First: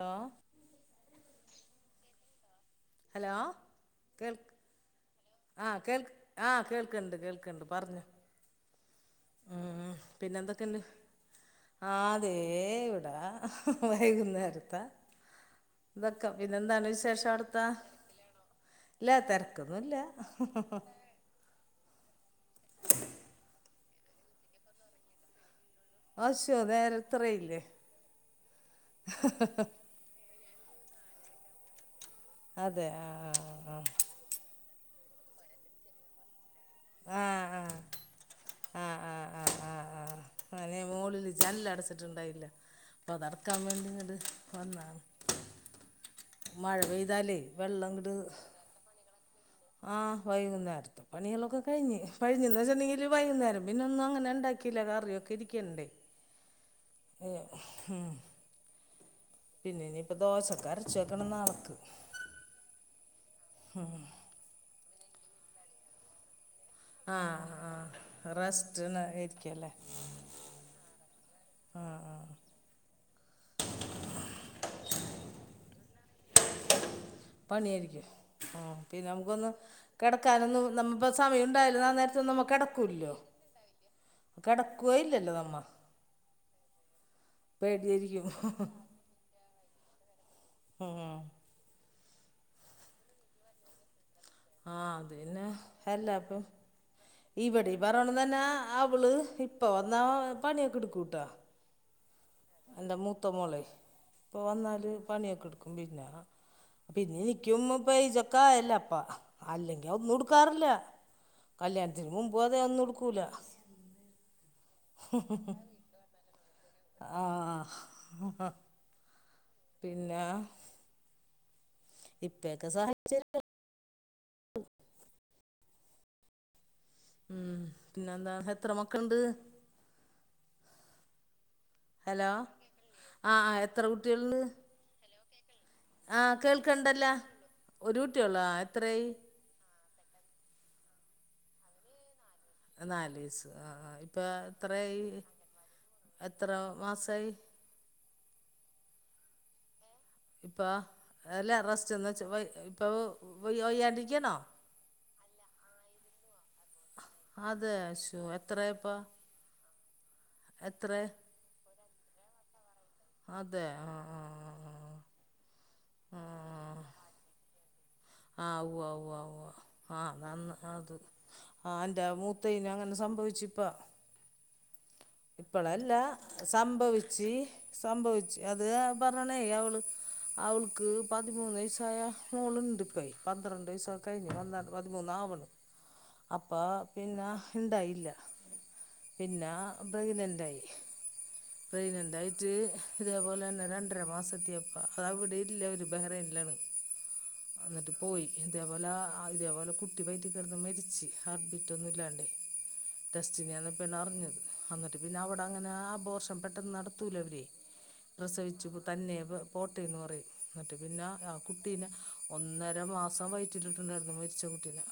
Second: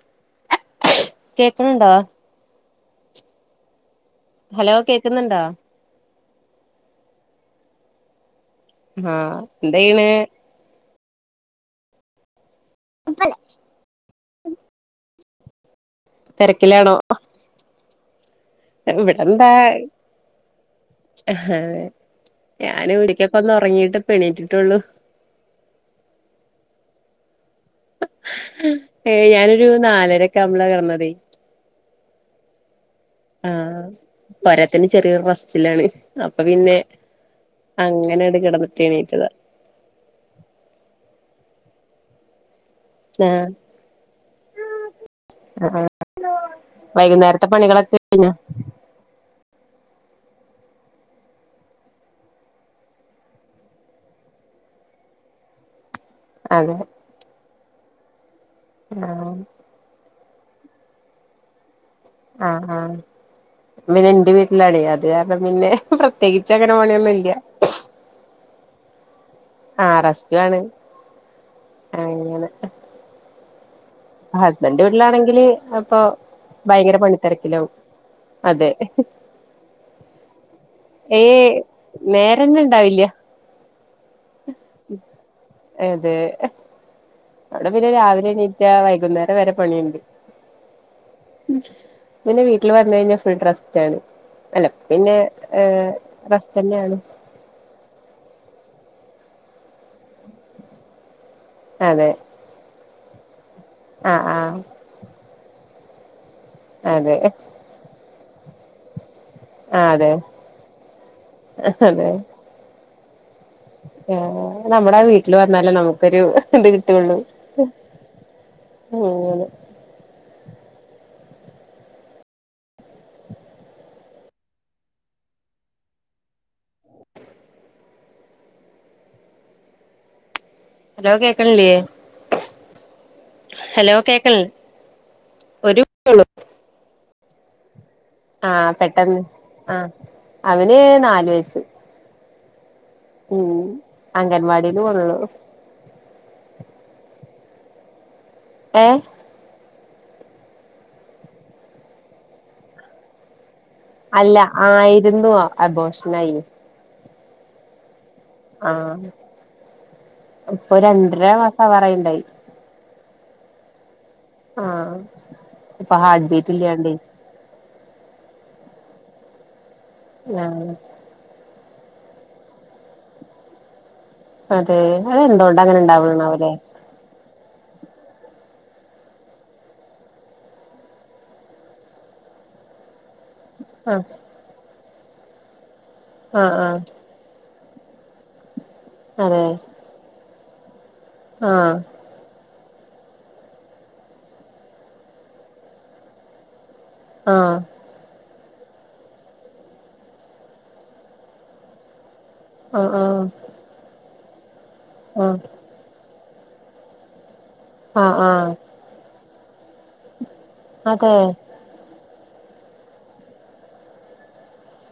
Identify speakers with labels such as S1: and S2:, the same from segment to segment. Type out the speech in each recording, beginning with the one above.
S1: Law
S2: കേക്ണുണ്ടോ
S1: hello കേൾ
S2: hello കേക്കുന്നുണ്ടോ
S1: ആഹ് കേൾ ആഹ് കേൾക്ണ്ട് കേൾക്ണ്ട് പറഞ്ഞോ
S2: ആഹ്
S1: ഉംഹ്
S2: എന്തെയ്യ്ണ്
S1: പിന്നെന്തൊക്കെണ്ട് ആഹ് ദേ ഇവിടാ വൈകുന്നേരത്താ ഇതൊക്ക പിന്നെന്താണ്
S2: തിരക്കിലാണോ
S1: വിശേഷവ്ട്ത്തേ ഇല്ല തെരക്കൊന്നുംല്ല ഹ ഹ ഹ
S2: അഹ് ഞാന് ഒരിക്കപ്പൊ ഒന്ന് ഉറങ്ങീയിട്ട്പ്പ ണീറ്റിട്ടുള്ളൂ
S1: [unintelligible] ഇത്രയില്ലേ
S2: നാലരൊക്ക ക്കാകുമ്പളാ കെടന്നതേ
S1: അതെ ആഹ്
S2: ആഹ് പോരാത്തിന് ചെറിയൊരു റസ്റ്റിലാണ് അപ്പൊ പിന്നെ
S1: ആഹ്
S2: അങ്ങനെട് കിടന്നിട്ട്
S1: ആഹ്
S2: എണീറ്റതാ
S1: അഹ് ആഹ് ആഹ് നേ മോളില് ജൻല്ല് അടച്ചിട്ടുണ്ടായില്ല അതടക്കാവേണ്ടിങ്ങട്ട് വന്നാണ്
S2: ആഹ്
S1: മഴ പെയ്താലേ
S2: വൈകുന്നേരത്തെ പണികളൊക്കെ കഴിഞ്ഞോ
S1: ആഹ് വൈകുന്നേര്ത്ത് പണികളക്കെ കഴിഞ്ഞ് കഴിഞ്ഞെന്ന് വെച്ചാ ഇനി വൈകുന്നര പിന്നെ ഒന്നും അങ്ങനെ ഇണ്ടാക്കീയില്ല കറിയൊക്കെ ഇരിക്ക്ണ്ട്
S2: അതേ
S1: ഏഹ് ഉം
S2: അഹ്
S1: പിന്നെ ഇനിയിപ്പോ ദോശക്ക് അരച്ച് വെക്കണം നാളക്ക്.
S2: ആഹ് ആഹ് ഇന്ന് ഞാൻ ഇന്റെ വീട്ടിലാണേ അത് കാരണം പിന്നെ ഇപ്പം പ്രത്യേകിച്ചങ്ങനെ
S1: ആ
S2: പണ്യൊന്നുല്ല
S1: ആ റെസ്റ്റ് ഇരിക്കല്ലേ
S2: ആഹ റസ് റ്റാണ് അങ്ങനെ ഹസ്ബൻഡ്ൻ്റെ വീട്ടിലാണെങ്കില് ഇപ്പൊ ഭയങ്കര പണി
S1: പണ്യായിരിക്കും ഉം പിന്നെ നമുക്കൊന്ന് കെടക്കാനൊന്നും നമ്മപ്പോ
S2: ഏയ്
S1: സമയണ്ടായാലു ആ നേരത്തൊന്നും നമ്മ
S2: നേരന്നെ ഇണ്ടാവില്ല
S1: കെടക്കൂലല്ലോ. നമ്മ
S2: അതെ അവടെ പിന്നെ
S1: പേടിയായിരിക്കും
S2: രാവിലെ എണീറ്റാ വൈകുന്നേരം വരെ പണിണ്ട്.
S1: ഉം
S2: പിന്നെ വീട്ടില് വന്നയിഞ്ഞാ ഫുൾ റെസ്റ്റാണ്. അല്ല
S1: ആഹ് അത്
S2: ഇപ്പിന്നെ ഏഹ് റെസ്റ്റെന്യാണ്.
S1: ഇവടിം ഈ പർഞ്ഞോണം തന്നെ അവള് ഇപ്പ വന്നാ പണ്യാക്കെട്ക്കൂട്ടോ.
S2: അതെ
S1: എൻ്റെ മൂത്തമോളെ
S2: ആഹ്
S1: ഇപ്പൊ
S2: ആഹ്
S1: വന്നാല് പണ്യെക്കെട്ക്കും പിന്നാ
S2: അതെ
S1: പിന്നെ നിക്ക്യും ഇപ്പെയ്ജൊക്കായല്ലപ്പ. അല്ലെങ്കി
S2: ആഹ് അതെ
S1: ഒന്നുട്ക്കാറില്ല കല്യാണത്തിന് മുമ്പും അതെ ഒന്നുട്ക്കൂല.
S2: ആഹ് നമ്മടെ വീട്ടില് വന്നാലേ നമുക്കൊരു ഇത് കിട്ടൊള്ളൂ.
S1: ആഹ്
S2: അങ്ങനെ
S1: പിന്നെ ഇപ്പെത്തെ സഹാച്ചര്യം [unintelligible] [unintelligible] ഉം പിന്നെന്താ എത്ര മക്കള്ണ്ട്?
S2: ലോ കേക്ക്ണില്ലേ?
S1: ഹലോ ആഹ് ആഹ് എത്ര കുട്ട്യെൾണ്ട്?
S2: ഒര്
S1: ആഹ് കേൾക്ക്ണ്ടല്ലാ ഒരു കുട്ട്യെ
S2: ആഹ് പെട്ടെന്ന് ആഹ് അവന് നാല് വയസ്സ്.
S1: നാല് വയസ്സ്
S2: ഉം
S1: ആഹ് ആഹ് ഇപ്പ
S2: അംഗൻവാടില്
S1: എത്രായി
S2: പോണുള്ളൂ
S1: എത്ര മാസായി?
S2: ഏഹ്?
S1: ഇപ്പാ അല്ല റസ്റ്റ്ന്നെച്ച വയ് ഇപ്പൊ വയ്യയ്യാണ്ടി
S2: അല്ല ആയിരുന്നു അബോഷനായി.
S1: അതെ ശ്ശോ എ
S2: ആഹ് ഇപ്പൊ
S1: എത്ര
S2: രണ്ടര മാസാവാറായി ണ്ടാവും.
S1: അതെ ആഹ്
S2: ആഹ് ഇപ്പ
S1: ആഹ്
S2: ഹാർട്ട്
S1: ആഹ്
S2: ബീറ്റ്ല്ലാണ്ടേ
S1: ആഹ് ഉവ്വ ഉവ്വ ഉവ്വ ആഹ് നന്ന്
S2: ആഹ്
S1: അത് ആഹ് ഇന്റെ മൂത്തെയ്‌ന് അങ്ങനെ സംഭവിച്ചൂപ്പ.
S2: അതെ അത് എന്തുകൊണ്ട് അങ്ങനെ
S1: ഇപ്പളല്ല
S2: ഇണ്ടാവണാവല്ലേ
S1: സംഭവിച്ച് സംഭവിച്ച് അതി ഞാൻ പർഞ്ഞ്ണേ അവള് അവൾക്ക് പതിമൂന്ന് വയസായ മോള്ണ്ട്. ഇപ്പെയ് പന്ത്രണ്ട് ദിവസൊക്കെ
S2: ആഹ്
S1: കഴിഞ്ഞ് [unintelligible] പതിമൂന്നാവ്ണ് അപ്പ
S2: ആഹ് ആഹ്
S1: പിന്നെ ഇണ്ടായില്ല
S2: അതെ
S1: പിന്നാ പ്രഗ്നൻറ്റായി
S2: ആഹ്
S1: പ്രഗ്നൻറ്റായി റ്റ് ഇതേപോലെന്നെ രണ്ടര മാസത്ത്യപ്പ അത് അവടില്ല അവര് ബഹ്റൈൻലാണ്.
S2: ആഹ്
S1: ന്നട്ട് പോയി ഇതേപോലാ അഹ് ഇതേപോലെ കുട്ടി വൈറ്റി കെടന്ന് മരിച്ച് ഹാർട്ട് ബീറ്റൊന്നുല്ലാണ്ടേ
S2: ആഹ്
S1: ടെസ്റ്റിനിയാണ് പിന്നെ അറിഞ്ഞത് എന്നിട്ട് പിന്നെ
S2: ആഹ്
S1: അവിടെ അങ്ങനെ ആ ബോർഷം പെട്ടെന്ന് നട ത്തൂല അവര്
S2: ആഹ് ആഹ് ആഹ്
S1: പ്രസവിച്ച തന്നെ പോട്ടന്ന് പറയും ന്നിട്ട് പിന്നെ
S2: അതെ
S1: കുട്ടീനെ ഒന്നര മാസം വൈറ്റിട്ടിട്ടുണ്ടായിരുന്നു മരിച്ച കുട്ടീനെ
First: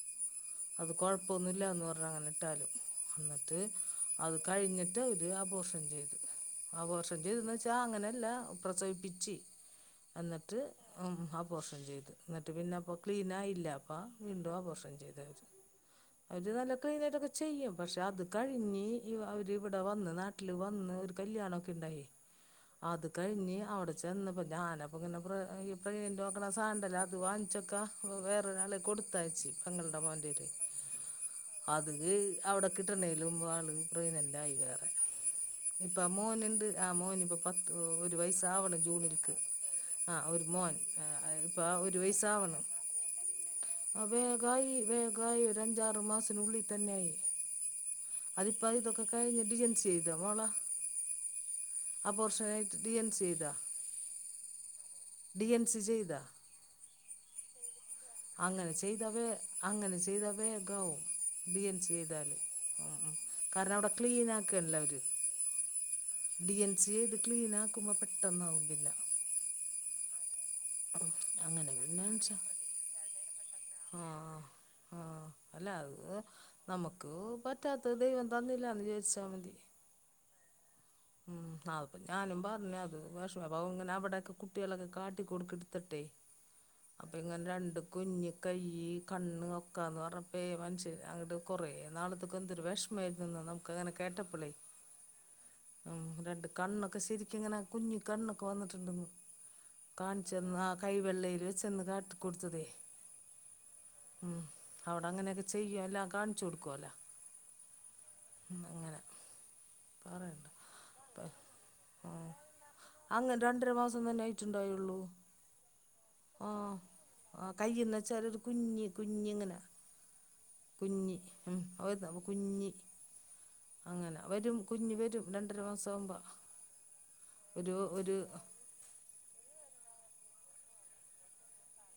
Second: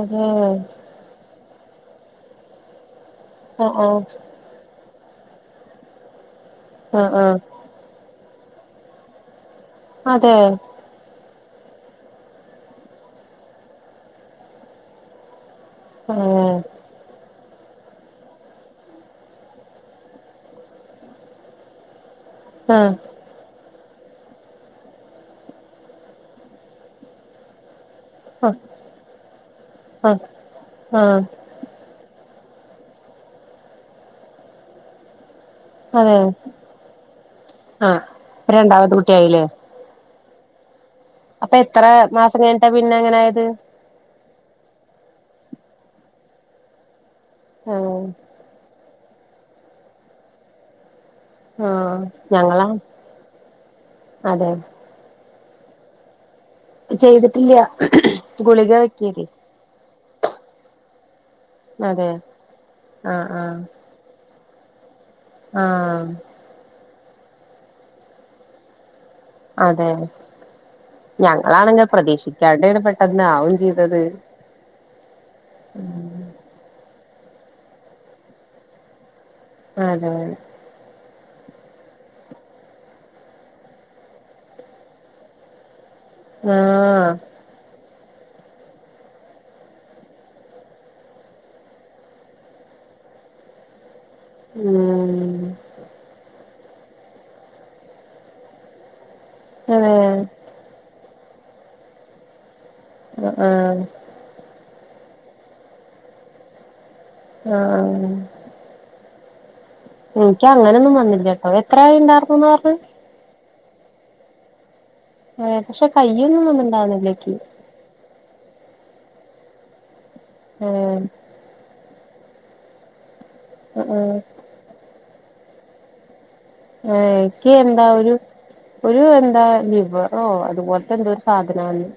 S2: അതെ
S1: അത് കുഴപ്പമൊന്നുമില്ല എന്ന് പറഞ്ഞ അങ്ങനെ ഇട്ടാലും എന്നിട്ട്
S2: ആഹ്
S1: അത് കഴിഞ്ഞിട്ട് അവർ അപോർഷൻ ചെയ്തു ആപോർഷൻ
S2: ആഹ് ആഹ്
S1: ചെയ്തെന്ന വെച്ചാൽ അങ്ങനെല്ല പ്രസവിപ്പിച്ച്
S2: അതെ
S1: എന്നിട്ട് ആ പോർഷൻ ചെയ്ത് എന്നിട്ട് പിന്നെ അപ്പോൾ ക്ലീനായില്ല അപ്പ വീണ്ടും അ പോർഷൻ ചെയ്തവര് അവര്
S2: ഏഹ്
S1: നല്ല കഴുന്നേട്ടൊക്കെ ചെയ്യും പക്ഷെ അത് കഴിഞ്ഞ് അവരി ഇവിടെ വന്ന് നാട്ടിൽ വന്ന് ഒരു കല്ല്യാണംമൊക്കെ ഉണ്ടായി
S2: ഉ
S1: അത് കഴിഞ്ഞ് അവിടെ ചെന്നപ്പോ ഞാനപ്പ ഇങ്ങനെ പ്രന്റെ അണ സാൻഡലോ അത് വാങ്ങിച്ചൊക്കെ അപ്പൊ
S2: ആഹ്
S1: വേറൊരാള കൊടുത്താച്ചി പങ്ങളുടെ
S2: ആഹ്
S1: മോന്റേൽ
S2: ആഹ്
S1: അത് അവിടെ കിട്ടണതില മുമ്പ് ആൾ പ്രയിനെന്റയി വേറെ ഇപ്പൊ
S2: അതെ
S1: മോൻുണ്ട് ആ മോന് ഇപ്പ പത്ത്
S2: ആഹ്
S1: ഒരു വയസ്സ് ആാവണ്
S2: രണ്ടാമത്തെ
S1: ജൂണില്ക്ക്
S2: കുട്ടിയായില്ലേ
S1: ആഹ ഒരു മോൻ ആ
S2: അപ്പൊ
S1: ഇപ്പം
S2: എത്ര
S1: ഒരു
S2: മാസം
S1: വയസ്സാവണം
S2: കഴിഞ്ഞിട്ടാ പിന്നെ അങ്ങനെ ആയത്?
S1: ആ വേഗായി വേഗായി ഒരു അഞ്ചാറു മാസനുള്ളിൽ തന്നെയായി
S2: ആഹ്
S1: അതിപ്പ അത് ഇതൊക്കെ കഴിഞ്ഞഞ് ഡീയ്ൻസി ചെയ്താ മോളാ
S2: ആഹ്
S1: അപർഷണ
S2: ഞങ്ങളാ
S1: ആയിട്ട് ഡീ എൻ സി ചെയിതാ?
S2: അതെ
S1: ഡി എൻ സി ചെയ്ത?
S2: ചെയ്തിട്ടില്ല ഗുളിക വെക്കിയത്
S1: ചെയ്തവേ അങ്ങനെ ചെയ്താൽ വേഗമാവും ഡി എൻ സി
S2: അതെ
S1: ചെയ്താല് ഉ ഉ
S2: ആഹ് ആഹ്
S1: കാരണം അവിടെ ക്ലീന ആക്കല്ല അവര്
S2: ആഹ്
S1: ഡി എൻ സിയെ ചെയ്ത് ക്ലീൻ ആക്കുമ്പോൾ പെട്ടന്നകും പിന്ന
S2: അതെ
S1: അങ്ങനെ
S2: ഞങ്ങളാണെങ്ക
S1: പിന്നെ വെച്ചാ
S2: പ്രതീക്ഷിക്കാണ്ടെ ആണ് പെട്ടെന്ന് ആവും ചെയ്തത്
S1: ആഹ് ആഹ് അല്ല അത് നമുക്ക് പറ്റാത്ത ദൈവം തന്നില്ലന്ന് വിചാരിച്ച മതി
S2: അതെ അെ
S1: ഉ അ അപ്പൊ ഞാനും പറഞ്ഞ അത് വിഷമ അ ഇങ്ങനെ അവിടെയൊക്കെ കുട്ടികളൊക്കെ കാട്ടി കൊടുക്കടുത്തട്ടെ
S2: ആഹ്
S1: അപ്പൊ ഇങ്ങനെ രണ്ട കുഞ്ഞ കൈ കണ്ണ് ഒക്കാന്ന് പറഞ്ഞപ്പ മനുഷ്യൻ അങ്ങോട്ട് കുറേ നാളത്തൊക്കെ എന്തരു വിഷ മെരുന്നു ന്നൊക്കെങ്ങനെ കേട്ട പ്പളായ്
S2: ഉം
S1: ഉം രണ്ട് കണ്ണൊക്കെ ശരിക്ക ഇങ്ങനെ കുഞ്ഞി കണ്ണൊക്കെ വന്നിട്ടുണ്ടന്ന്
S2: അതെ
S1: കാണിച്ചന്ന് ആ കൈ വെള്ളയിൽ വെ ചെന്ന് കാട്ട കൊടുത്തതേ
S2: അ ആഹ്
S1: ഉം അവിട അങ്ങനെയൊക്കെ ചെയ്യുവ അല്ലാ കാണിച്ചു കൊടുക്കുവല്ല
S2: ആഹ്
S1: ഉം അങ്ങനെ
S2: എനിക്ക്
S1: പറയണ്ട
S2: അങ്ങനെയൊന്നും
S1: പ
S2: വന്നില്ല കേട്ടോ എത്രെയാ
S1: ഉം
S2: ഉണ്ടായിർന്ന് പറഞ്
S1: അങ്ങനെ രണ്ടര മാസം തന്നെ ആയിട്ടുണ്ടായള്ളൂ
S2: ആഹ് പക്ഷെ കയ്യനൊന്നും ഉണ്ടാവനില്ല ങ്കി
S1: കൈന്ന് വച്ചാലൊരു കുഞ്ഞി കുഞ്ഞി ഇങ്ങനെ
S2: ഉം
S1: കുഞ്ഞി ഉം ആഹ് വരുന്നു കുഞ്
S2: ഉം
S1: അങ്ങനെ വരും കുഞ്ഞ് വരും രണ്ടര മാസം ആകുമ്പോ
S2: ഏഹ് ന്കി എന്താ ഒരു ഒരു എന്താ ലിവറോ അതുപോലത്തെ എന്തോ ഒരു സാധനവന്ന്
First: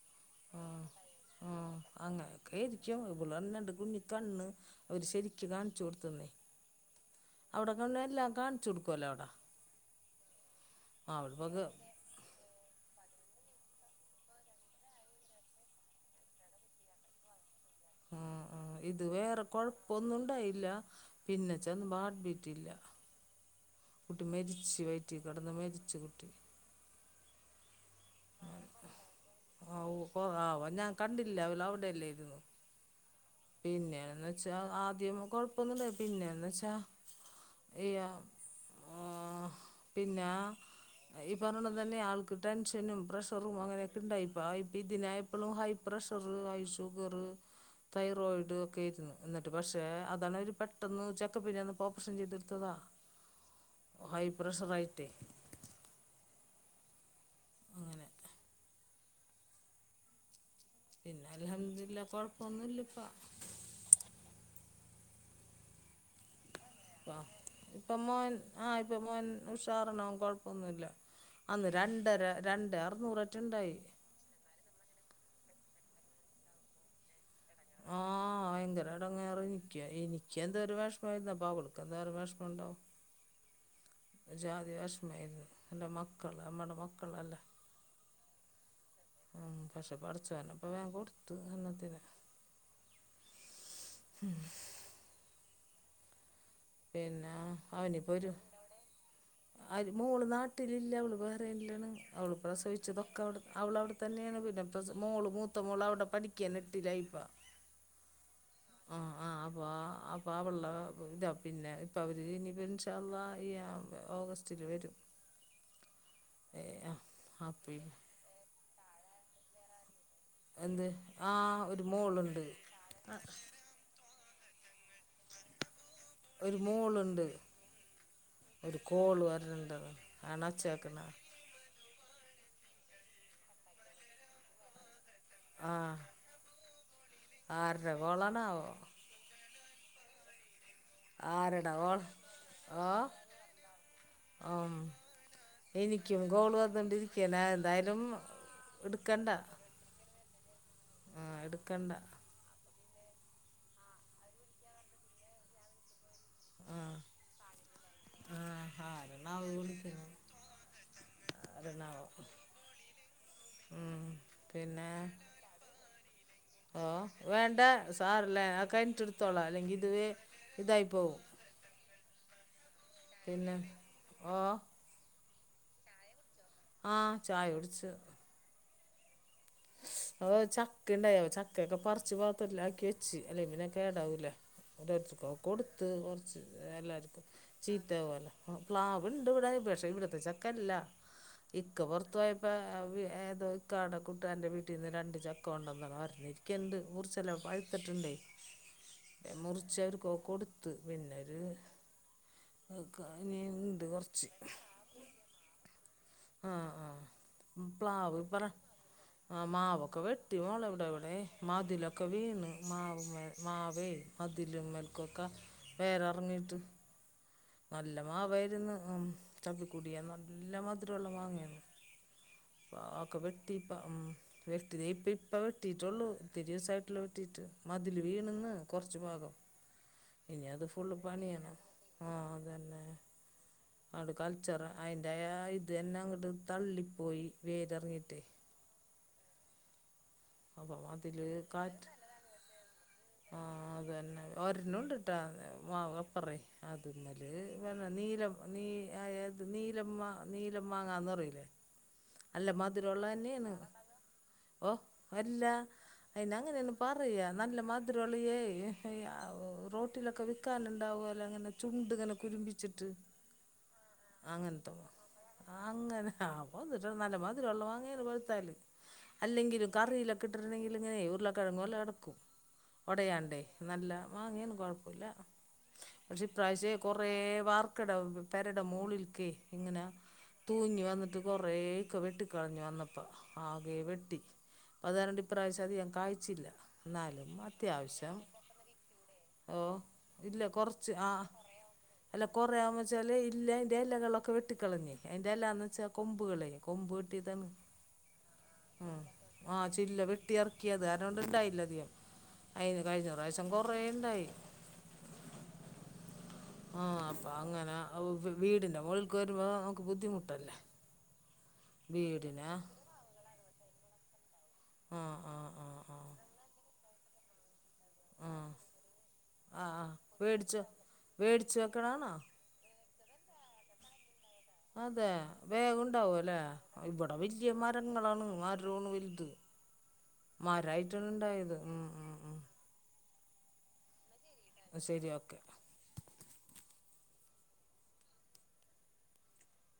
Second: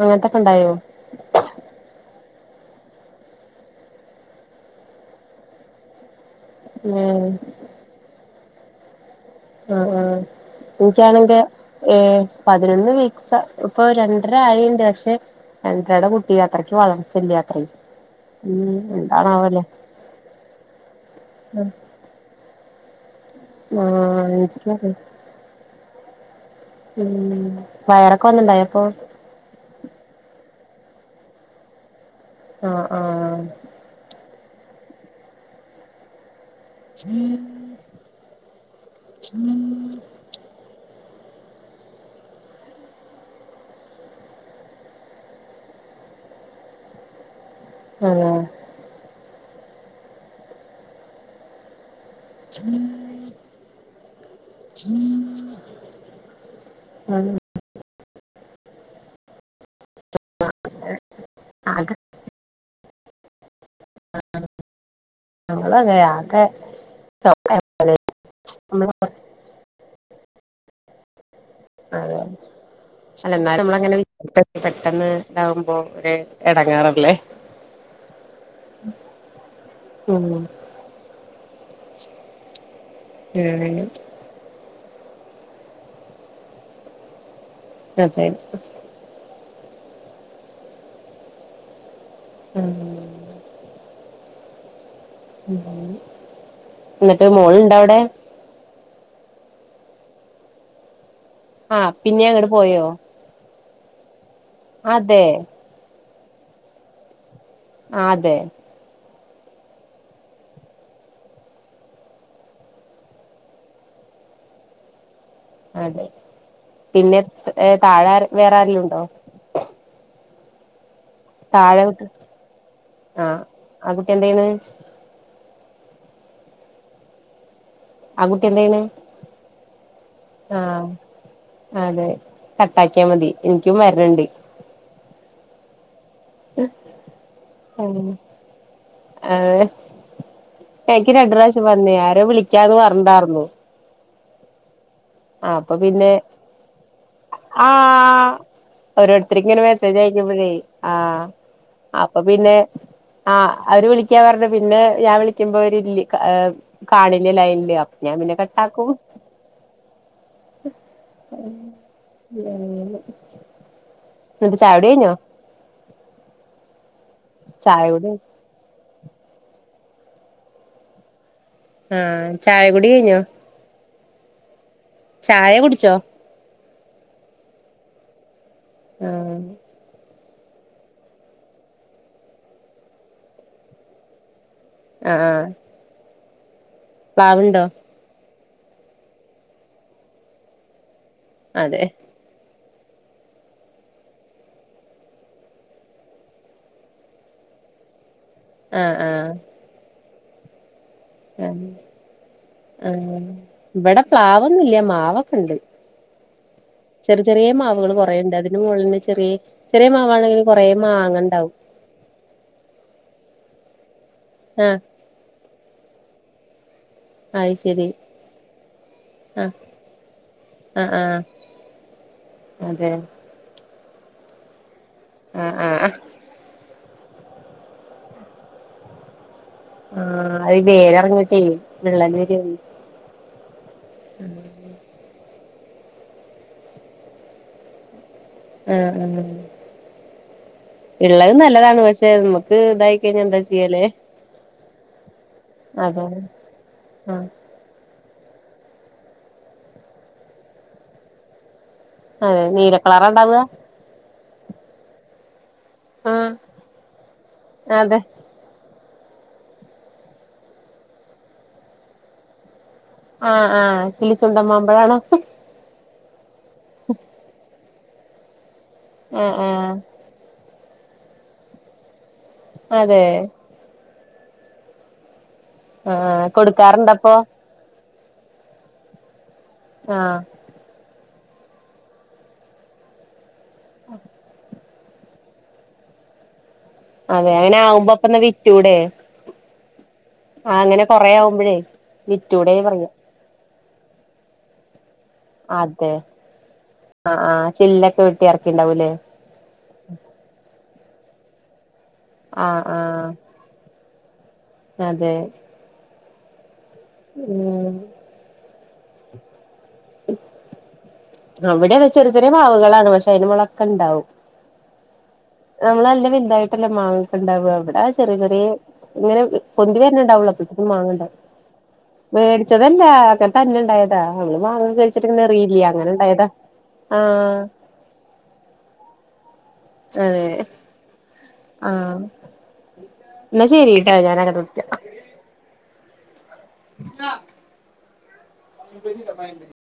S2: അങ്ങനത്തക്കെ ഉണ്ടായോ
S1: അഹ് അങ്ങനൊക്കൊയിരിക്കും ഇവൾ പറഞ്ഞു രണ്ടു കുഞ്ഞി കണ്ണ് അവര് ശരിക്ക് കാണിച്ചു കൊടുത്തന്നേ
S2: ഏഹ്
S1: അവിടെക്കൊ പിന്നെ എല്ലാം കാണിച്ചു കൊടുക്കുവല്ലോ അവിടെ
S2: ആഹ് ആഹ് എനിക്കാണെന്റെ
S1: അവളിപ്പക്ക്
S2: ഏഹ് പതിനൊന്ന് വീക്സ ഇപ്പൊ രണ്ടര ആയീണ്ട് പക്ഷെ,, രണ്ടരയുടെ കുട്ടി അത്രയ്ക്ക് വളർച്ചല്ല ത്രെ
S1: ആഹ് ആഹ് ഇത് വേറെ കൊഴപ്പൊന്നും ഉണ്ടായില്ല പിന്നെ ചെന്ന് ഹാർഡ് ബീറ്റില്ല കുട്ടി
S2: ആഹ്
S1: മരിച്ച്
S2: എനിക്കറിയ
S1: വയറ്റി കടന്ന് മരിച്ച് കുട്ടി
S2: ഉം വയറൊക്കെ വന്ന്ണ്ടായോ അപ്പൊ
S1: ആഹ് ആവാ ഞാൻ കണ്ടില്ല അവൾ അവിടെയല്ലോയിരുന്നോ
S2: ആഹ് ആഹ് ആഹ്
S1: പിന്നേന്ന് വെച്ചാൽ ആദ്യം കുഴപ്പമൊന്നില്ല പിന്നേന്ന് വച്ചാ ഈ ഉം പിന്നാ ഈ പറഞ്ഞത് തന്നെ ആൾക്ക് ടെൻഷനും പ്രഷറും അങ്ങനെയൊക്കെ ഉണ്ടായിപ്പ ഇപ്പ ഇതിനായി ഇപ്പോഴും ഹൈ പ്രഷർ ഹൈ ഷുഗറ്
S2: ഉ
S1: തൈറോയിഡ് ഒക്കെ ആയിരുന്നു എന്നിട്ട് പക്ഷെ അതാണ് അവര് പെട്ടെന്ന് ചെക്കപ്പ്ന്നെന്ന്പ്പോ ഓപ്പറേഷൻ ചെയ്ത,, പ്രഷറായിട്ടേ
S2: ആഹ്
S1: അങ്ങനെ പിന്നെ
S2: ആകെ
S1: അൽഹംദുലില്ലാഹ് കുഴപ്പമൊന്നുമില്ല ഇപ്പൊ
S2: നമ്മളൊക്കെ യതെ
S1: ഇപ്പൊ മോൻ ആഹ് ഇപ്പൊ മോൻ ഉഷാറാണ് അവൻ കൊഴപ്പൊന്നുല്ല അന്ന്
S2: അതെ
S1: രണ്ടര രണ്ട് അറന്നൂർറ്റണ്ടായി
S2: ഇപ്പ പെട്ടെന്ന് ഇതാവുമ്പോ ഒരു എടങ്ങേറല്ലേ
S1: ആഹ് ആഹ് ഭയങ്കര എടങ്ങേറ് നിക്ക്യ
S2: ഉം
S1: ഇനിക്കെന്തൊരു വിഷമേർന്നു. അപ്പൊ അവൾക്ക് എന്തോരം വിഷമം ഉണ്ടാവും.
S2: ഉം
S1: ഒരു ജാതി വിഷമായിരുന്നു നല്ല മക്കൾ നമ്മടെ മക്കളല്ലേ
S2: അതെ..
S1: ഉം പക്ഷെ പടചോൻ പ്പോ വേഗം കൊടുത്തു എന്നത്തിന
S2: ഉം.
S1: ഉം..
S2: ഉം.
S1: പിന്നെ അവനിപ്പോ ഒരു മോള് നാട്ടിലില്ല അവള് ബഹ്‌റൈൻ ലാണ്
S2: ആഹ് പിന്നെ
S1: അവൾ
S2: അങ്ങോട്ട് പോയോ
S1: പ്രെസവിച്ചതൊക്കെ അവിടെ അവളവിടെ തന്നെയാണ് പിന്നെ മോൾ
S2: അതെ
S1: മൂത്ത മൂത്ത മോൾ അവിടെ പഠിക്കയാണ് എട്ടില ഇപ്പൊ
S2: അതെ
S1: ആഹ് ആഹ് അപ്പൊ അവളുടെ ഇത് പിന്നെ ഇപ്പൊ അവര് ഇനിപ്പോ ഇന്ഷാ അല്ലാഹ് ഈ ഓഗസ്റ്റില് വരും
S2: അതെ
S1: ഏ ആ
S2: പിന്നെ
S1: അപ്പം
S2: താഴെ വേറെ ആരെലും ഉണ്ടോ
S1: എന്ത് ആഹ് ഒരു
S2: താഴെ
S1: മോൾണ്ട്.
S2: ആഹ് ആ കുട്ടി എന്താ ചെയ്യുന്ന്.
S1: ഒരു മോളുണ്ട്
S2: ആ കുട്ടി എന്ത്
S1: ഒരു
S2: ചെയ്യണ്
S1: കോള് വരണണ്ട് അതാണ്
S2: ആഹ്
S1: ഒച്ചേക്കുന്നേ
S2: അതെ കട്ടാക്കിയാ മതി എനിക്കും വരണണ്ട്.
S1: ആഹ്
S2: ആഹ്
S1: കോളാണാവോ
S2: ഏഹ് കഴിക്ക് രണ്ട് പ്രാവശ്യം
S1: ആരുടെ
S2: വന്നേ
S1: കോള
S2: ആരോ വിളിക്കാന്ന് പറഞ്ഞിണ്ടാർന്നു.
S1: ആഹ്
S2: അപ്പൊ പിന്നെ
S1: എനിക്കും കോള് വന്നോണ്ടിരിക്കണ് എന്തായാലും. എടുക്കണ്ട
S2: ഓരോരുത്തരിങ്ങനെ മെസ്സേജ് അയക്കുമ്പഴേ
S1: ആ
S2: ആഹ്
S1: എടുക്കണ്ട
S2: അപ്പൊ പിന്നെ ആഹ് അവര് വിളിക്കാ പറഞ്ഞു പിന്നെ ഞാൻ വിളിക്കുമ്പോ അവര് ഏഹ്
S1: ആ
S2: കാണില്ല ലൈൻല് അപ്പ ഞാൻ പിന്നെ കട്ടാക്കും.
S1: ന്നാ അവര് വിളിക്കണം ഉം
S2: ന്നിട്ട് ചായടിയ്ഞ്ഞാ
S1: ഓഹ് വേണ്ട
S2: ചായുടി
S1: സാരല്ല കഴിഞ്ഞിട്ട്ടുത്തോളാം അല്ലെങ്കിത് ഇതായി പോവും.
S2: ആഹ് ചായ കുടി കഴിഞ്ഞോ?
S1: പിന്നെ ഓഹ്
S2: ചായ കുടിച്ചോ?
S1: ആഹ് ചായ കുടിച്ച്.
S2: ആഹ്
S1: ഓഹ് ചക്ക ഉണ്ടായി ചക്കയൊക്കെ പറിച്ച് പാത്രത്തിലാക്കി വെച്ച് അല്ലെങ്കി പിന്നെ കേടാവൂലേ
S2: ആഹ്
S1: ഓരോരുത്തർകൊക്കെ
S2: ആഹ്
S1: കൊടുത്ത് കൊറച്ച് എല്ലാവർക്കും
S2: പ്ലാവുണ്ടോ
S1: ചീ ത്താവോലോ പ്ലാവ്ണ്ട് ഇവടെ പക്ഷെ ഇവിടത്തെ ചക്കല്ല ഇക്ക
S2: അതെ
S1: പൊറത്തു പോയ പ്പോ ഏതോ ഇക്കാടെ കു ട്ടാരന്റെ വീട്ടിന്ന് രണ്ട് ചക്ക കൊണ്ടന്നര ഇരിക്കണ്ട് മുറിച്ചെല്ലാം പഴുത്തിട്ടുണ്ടേ
S2: ആഹ് ആഹ്
S1: മുറിച്ചത് അവര്കൊക്കെ കൊടുത്ത് പിന്നെ ഒരു
S2: ആഹ് ആഹ്
S1: ഇനി ഉണ്ട്
S2: ഇവടെ
S1: കുറച്ച്
S2: പ്ലാവൊന്നുല്ല മാവൊക്കെണ്ട്.
S1: ആ ആ
S2: ചെറിയ ചെറിയ മാവുകൾ കൊറേണ്ട് അതിന് മുകളിന്ന് ചെറി
S1: ആഹ് മാവൊക്കെ വെട്ടി വോള എവടെ എവടെ
S2: ഉണ്ടാവും
S1: മതിലൊ ഒക്കെ വീണ് മാവ്മ്മേ മാവേ
S2: ആ
S1: മതില്മ്മക്കൊക്കെ വോര്എറങ്ങിട്ട്.
S2: അത് ശരി
S1: നല്ല മാവായിരുന്ന് ഉം
S2: ആഹ്
S1: ചപ്പിക്കുടിയൻ നല്ല
S2: ആഹ്
S1: മധുരള്ള
S2: ആഹ്
S1: മാങ്ങയാണ്. പ
S2: അതെ
S1: ഒക്കെ വെട്ടിപ്പം ഉം വെട്ടി ഇപ്പം ഇപ്പം
S2: ആഹ് ആഹ്
S1: വെട്ടിട്ടെള്ളൂ. തെരിസായിട്ടൊള്ളു വെട്ടിട്ട് മതില് വീണന്ന് കൊറച്ച് ഭാഗം
S2: ആഹ്
S1: ഇനി
S2: അയ്
S1: അത് ഫുള്ള്
S2: വേരറങ്ങിട്ടേ
S1: പണിയണം
S2: വിള്ളല് വരാണ്.
S1: അത് കൾച്ചറാ അയിന്റെ ആ ഇത് തന്നെ അങ്ങട്ട് തള്ളിപ്പോയി വേരിറങ്ങിട്ട്.
S2: ആഹ് ആഹ്
S1: അപ്പം അതില്
S2: ഇള്ളത് നല്ലതാണ്
S1: കാറ്റ്
S2: പക്ഷെ നമുക്ക് ഇതായി കഴിഞ്ഞാ എന്താ
S1: ആഹ്
S2: ചെയ്യല്
S1: അതന്നെ വരെണുണ്ട്. ട്ടത്
S2: അതെ
S1: മാവ്പ്പറയ്
S2: ആഹ്
S1: അതിമ്മല്. ങ്ങനെ നീലം നീ ത് നീലം മാ നീലം മാങ്ങാന്നറിയിലേ?
S2: അതെ
S1: അല്ല
S2: നീല കളറാ ഇണ്ടാവ
S1: മധുരള്ളന്നെണ്. ഓഹ് വല്ല
S2: ആഹ്
S1: അയിന് അങ്ങനെയ ഒന്ന് പറയാ നല്ല
S2: അതെ
S1: മധുരള്ളിയേ ഈഹ് റോട്ടിലൊക്കെ വിക്കാനുണ്ടാവല്ലോ ഇങ്ങനെ ചുണ്ട് ഇങ്ങനെ കുരുമ്പിച്ചിട്ട്.
S2: ആഹ് ആഹ് കിളിച്ചുണ്ടൻ
S1: അങ്ങനെതോ
S2: മാമ്പഴാണോ
S1: അങ്ങനെ ആ പോത്തിട്ട് നല്ല മതിരള്ള മാങ്ങേണ് പഴുത്താല്.
S2: ആഹ്
S1: അല്ലെങ്കിലും
S2: ആഹ്
S1: കറിയിലൊക്കെ ഇട്ടിട്ടുണ്ടെങ്കിലിങ്ങനെ ഉരുള കിഴങ്ങു പോലെ കെടക്കും
S2: അതെ
S1: ഉടയാണ്ടേ നല്ല മാങ്ങേണ് കൊഴപ്പല്ല പക്ഷേ
S2: ആഹ്
S1: ഇപ്രാവശ്യം കൊറേ
S2: കൊടുക്കാറുണ്ടപ്പൊ
S1: വർ ക്ക്ടവും പെരടെ മോളിക്കെ എങ്ങനാ
S2: ആഹ്
S1: തൂങ്ങി വന്നിട്ട് കൊറേക്കെ വെട്ടിക്കളഞ്ഞു അന്നപ്പ ആകെ വെട്ടി അതാരണം ഇപ്രാവശ്യം അതികം കായ്ച്ചില്ല. എന്നാലും
S2: അതെ അങ്ങനെ ആകുമ്പോ അപ്പന്നാ വിറ്റൂടെ
S1: ഓഹ് ഇല്ല
S2: ആഹ് അങ്ങനെ
S1: കൊറച്ച്
S2: കൊറേ
S1: ആഹ്
S2: ആവുമ്പഴേ
S1: അല്ല
S2: വിറ്റൂടെ
S1: കൊറേയാവു
S2: പറയാ
S1: ല ഇല്ലന്റെ ഇലകളൊക്കെ വെട്ടിക്കളഞ്ഞേ എന്റെല്ലാന്ന് വെച്ചാ
S2: അതെ
S1: കൊമ്പുകളെ കൊമ്പ്
S2: ആഹ് ആഹ്
S1: വെട്ട്യെതാണ്
S2: ചില്ലൊക്കെ വെട്ടി എറക്കിണ്ടാവൂലേ
S1: ആഹ് ആഹ് ചില്ല വെട്ടി എർക്കിയത അതോണ്ട് ഇണ്ടായില്ല അതികം അതിയേനെ
S2: ആഹ്
S1: അയിന്നു
S2: ആഹ്
S1: കഴിഞ്ഞ പ്രാവ്ശ് ച്ചംകൊറേണ്ടായി
S2: അതെ
S1: ആഹ് അപ്പൊ
S2: ഉം
S1: അങ്ങനെ വി വീടിന്റെ മുഗൾക്ക് വെരുമ്പോ ന്നമുക്ക് ബുദ്ധിമുട്ടല്ലേ.
S2: അവ്ടെ വെച്ച് ഒരു തരം
S1: വീടിനാ
S2: മാവു കളാണ് പഷെ അയിന്റെ മോളോക്കെണ്ടാവും.
S1: ആഹ് ആഹ് ആഹ്
S2: ന്നമ്മളെല്ലാം വെൽതായിട്ടല്ലേ മാങ്ങക്കെണ്ടാവ ഇവടെ ആവ്ശ് ചെറിയെ ചെറിയെ
S1: ആ
S2: ഇങ്ങനെ
S1: ആ
S2: പൊന്തി വരന്ണ്ടാവോള്ളൂ
S1: വേടിച്ചോ
S2: അപ്പൊതെക്ക് മാങ്ങണ്ടവും
S1: വേടിച്ച് വെക്കണാണോ
S2: വെട് ച്ചതല്ലാ കൻ തന്നെണ്ടായതാ നമ്മള് മാങ്ങ
S1: അതെ
S2: കള്ച്ചിട്ട്ങ്ങനെ എറിയില്ലെ
S1: വേഗം
S2: അങ്ങനെണ്ടായതാ ആഹ്
S1: ഇങ്ങളാണ് മരോണ് വെൽത്
S2: അതെ
S1: മരായിട്ടാണ് ണ്ടായത് ഉം ഉം ഉം
S2: ഇന്നാ ശെരിട്ടാ ഞാനങ്ങട്ട് വിൾക്ക്യ
S1: അഹ് ശെരി ഓക്കെ
S2: [unintelligible] പയംമ്പോരിണ്ടോ പയംപൊരി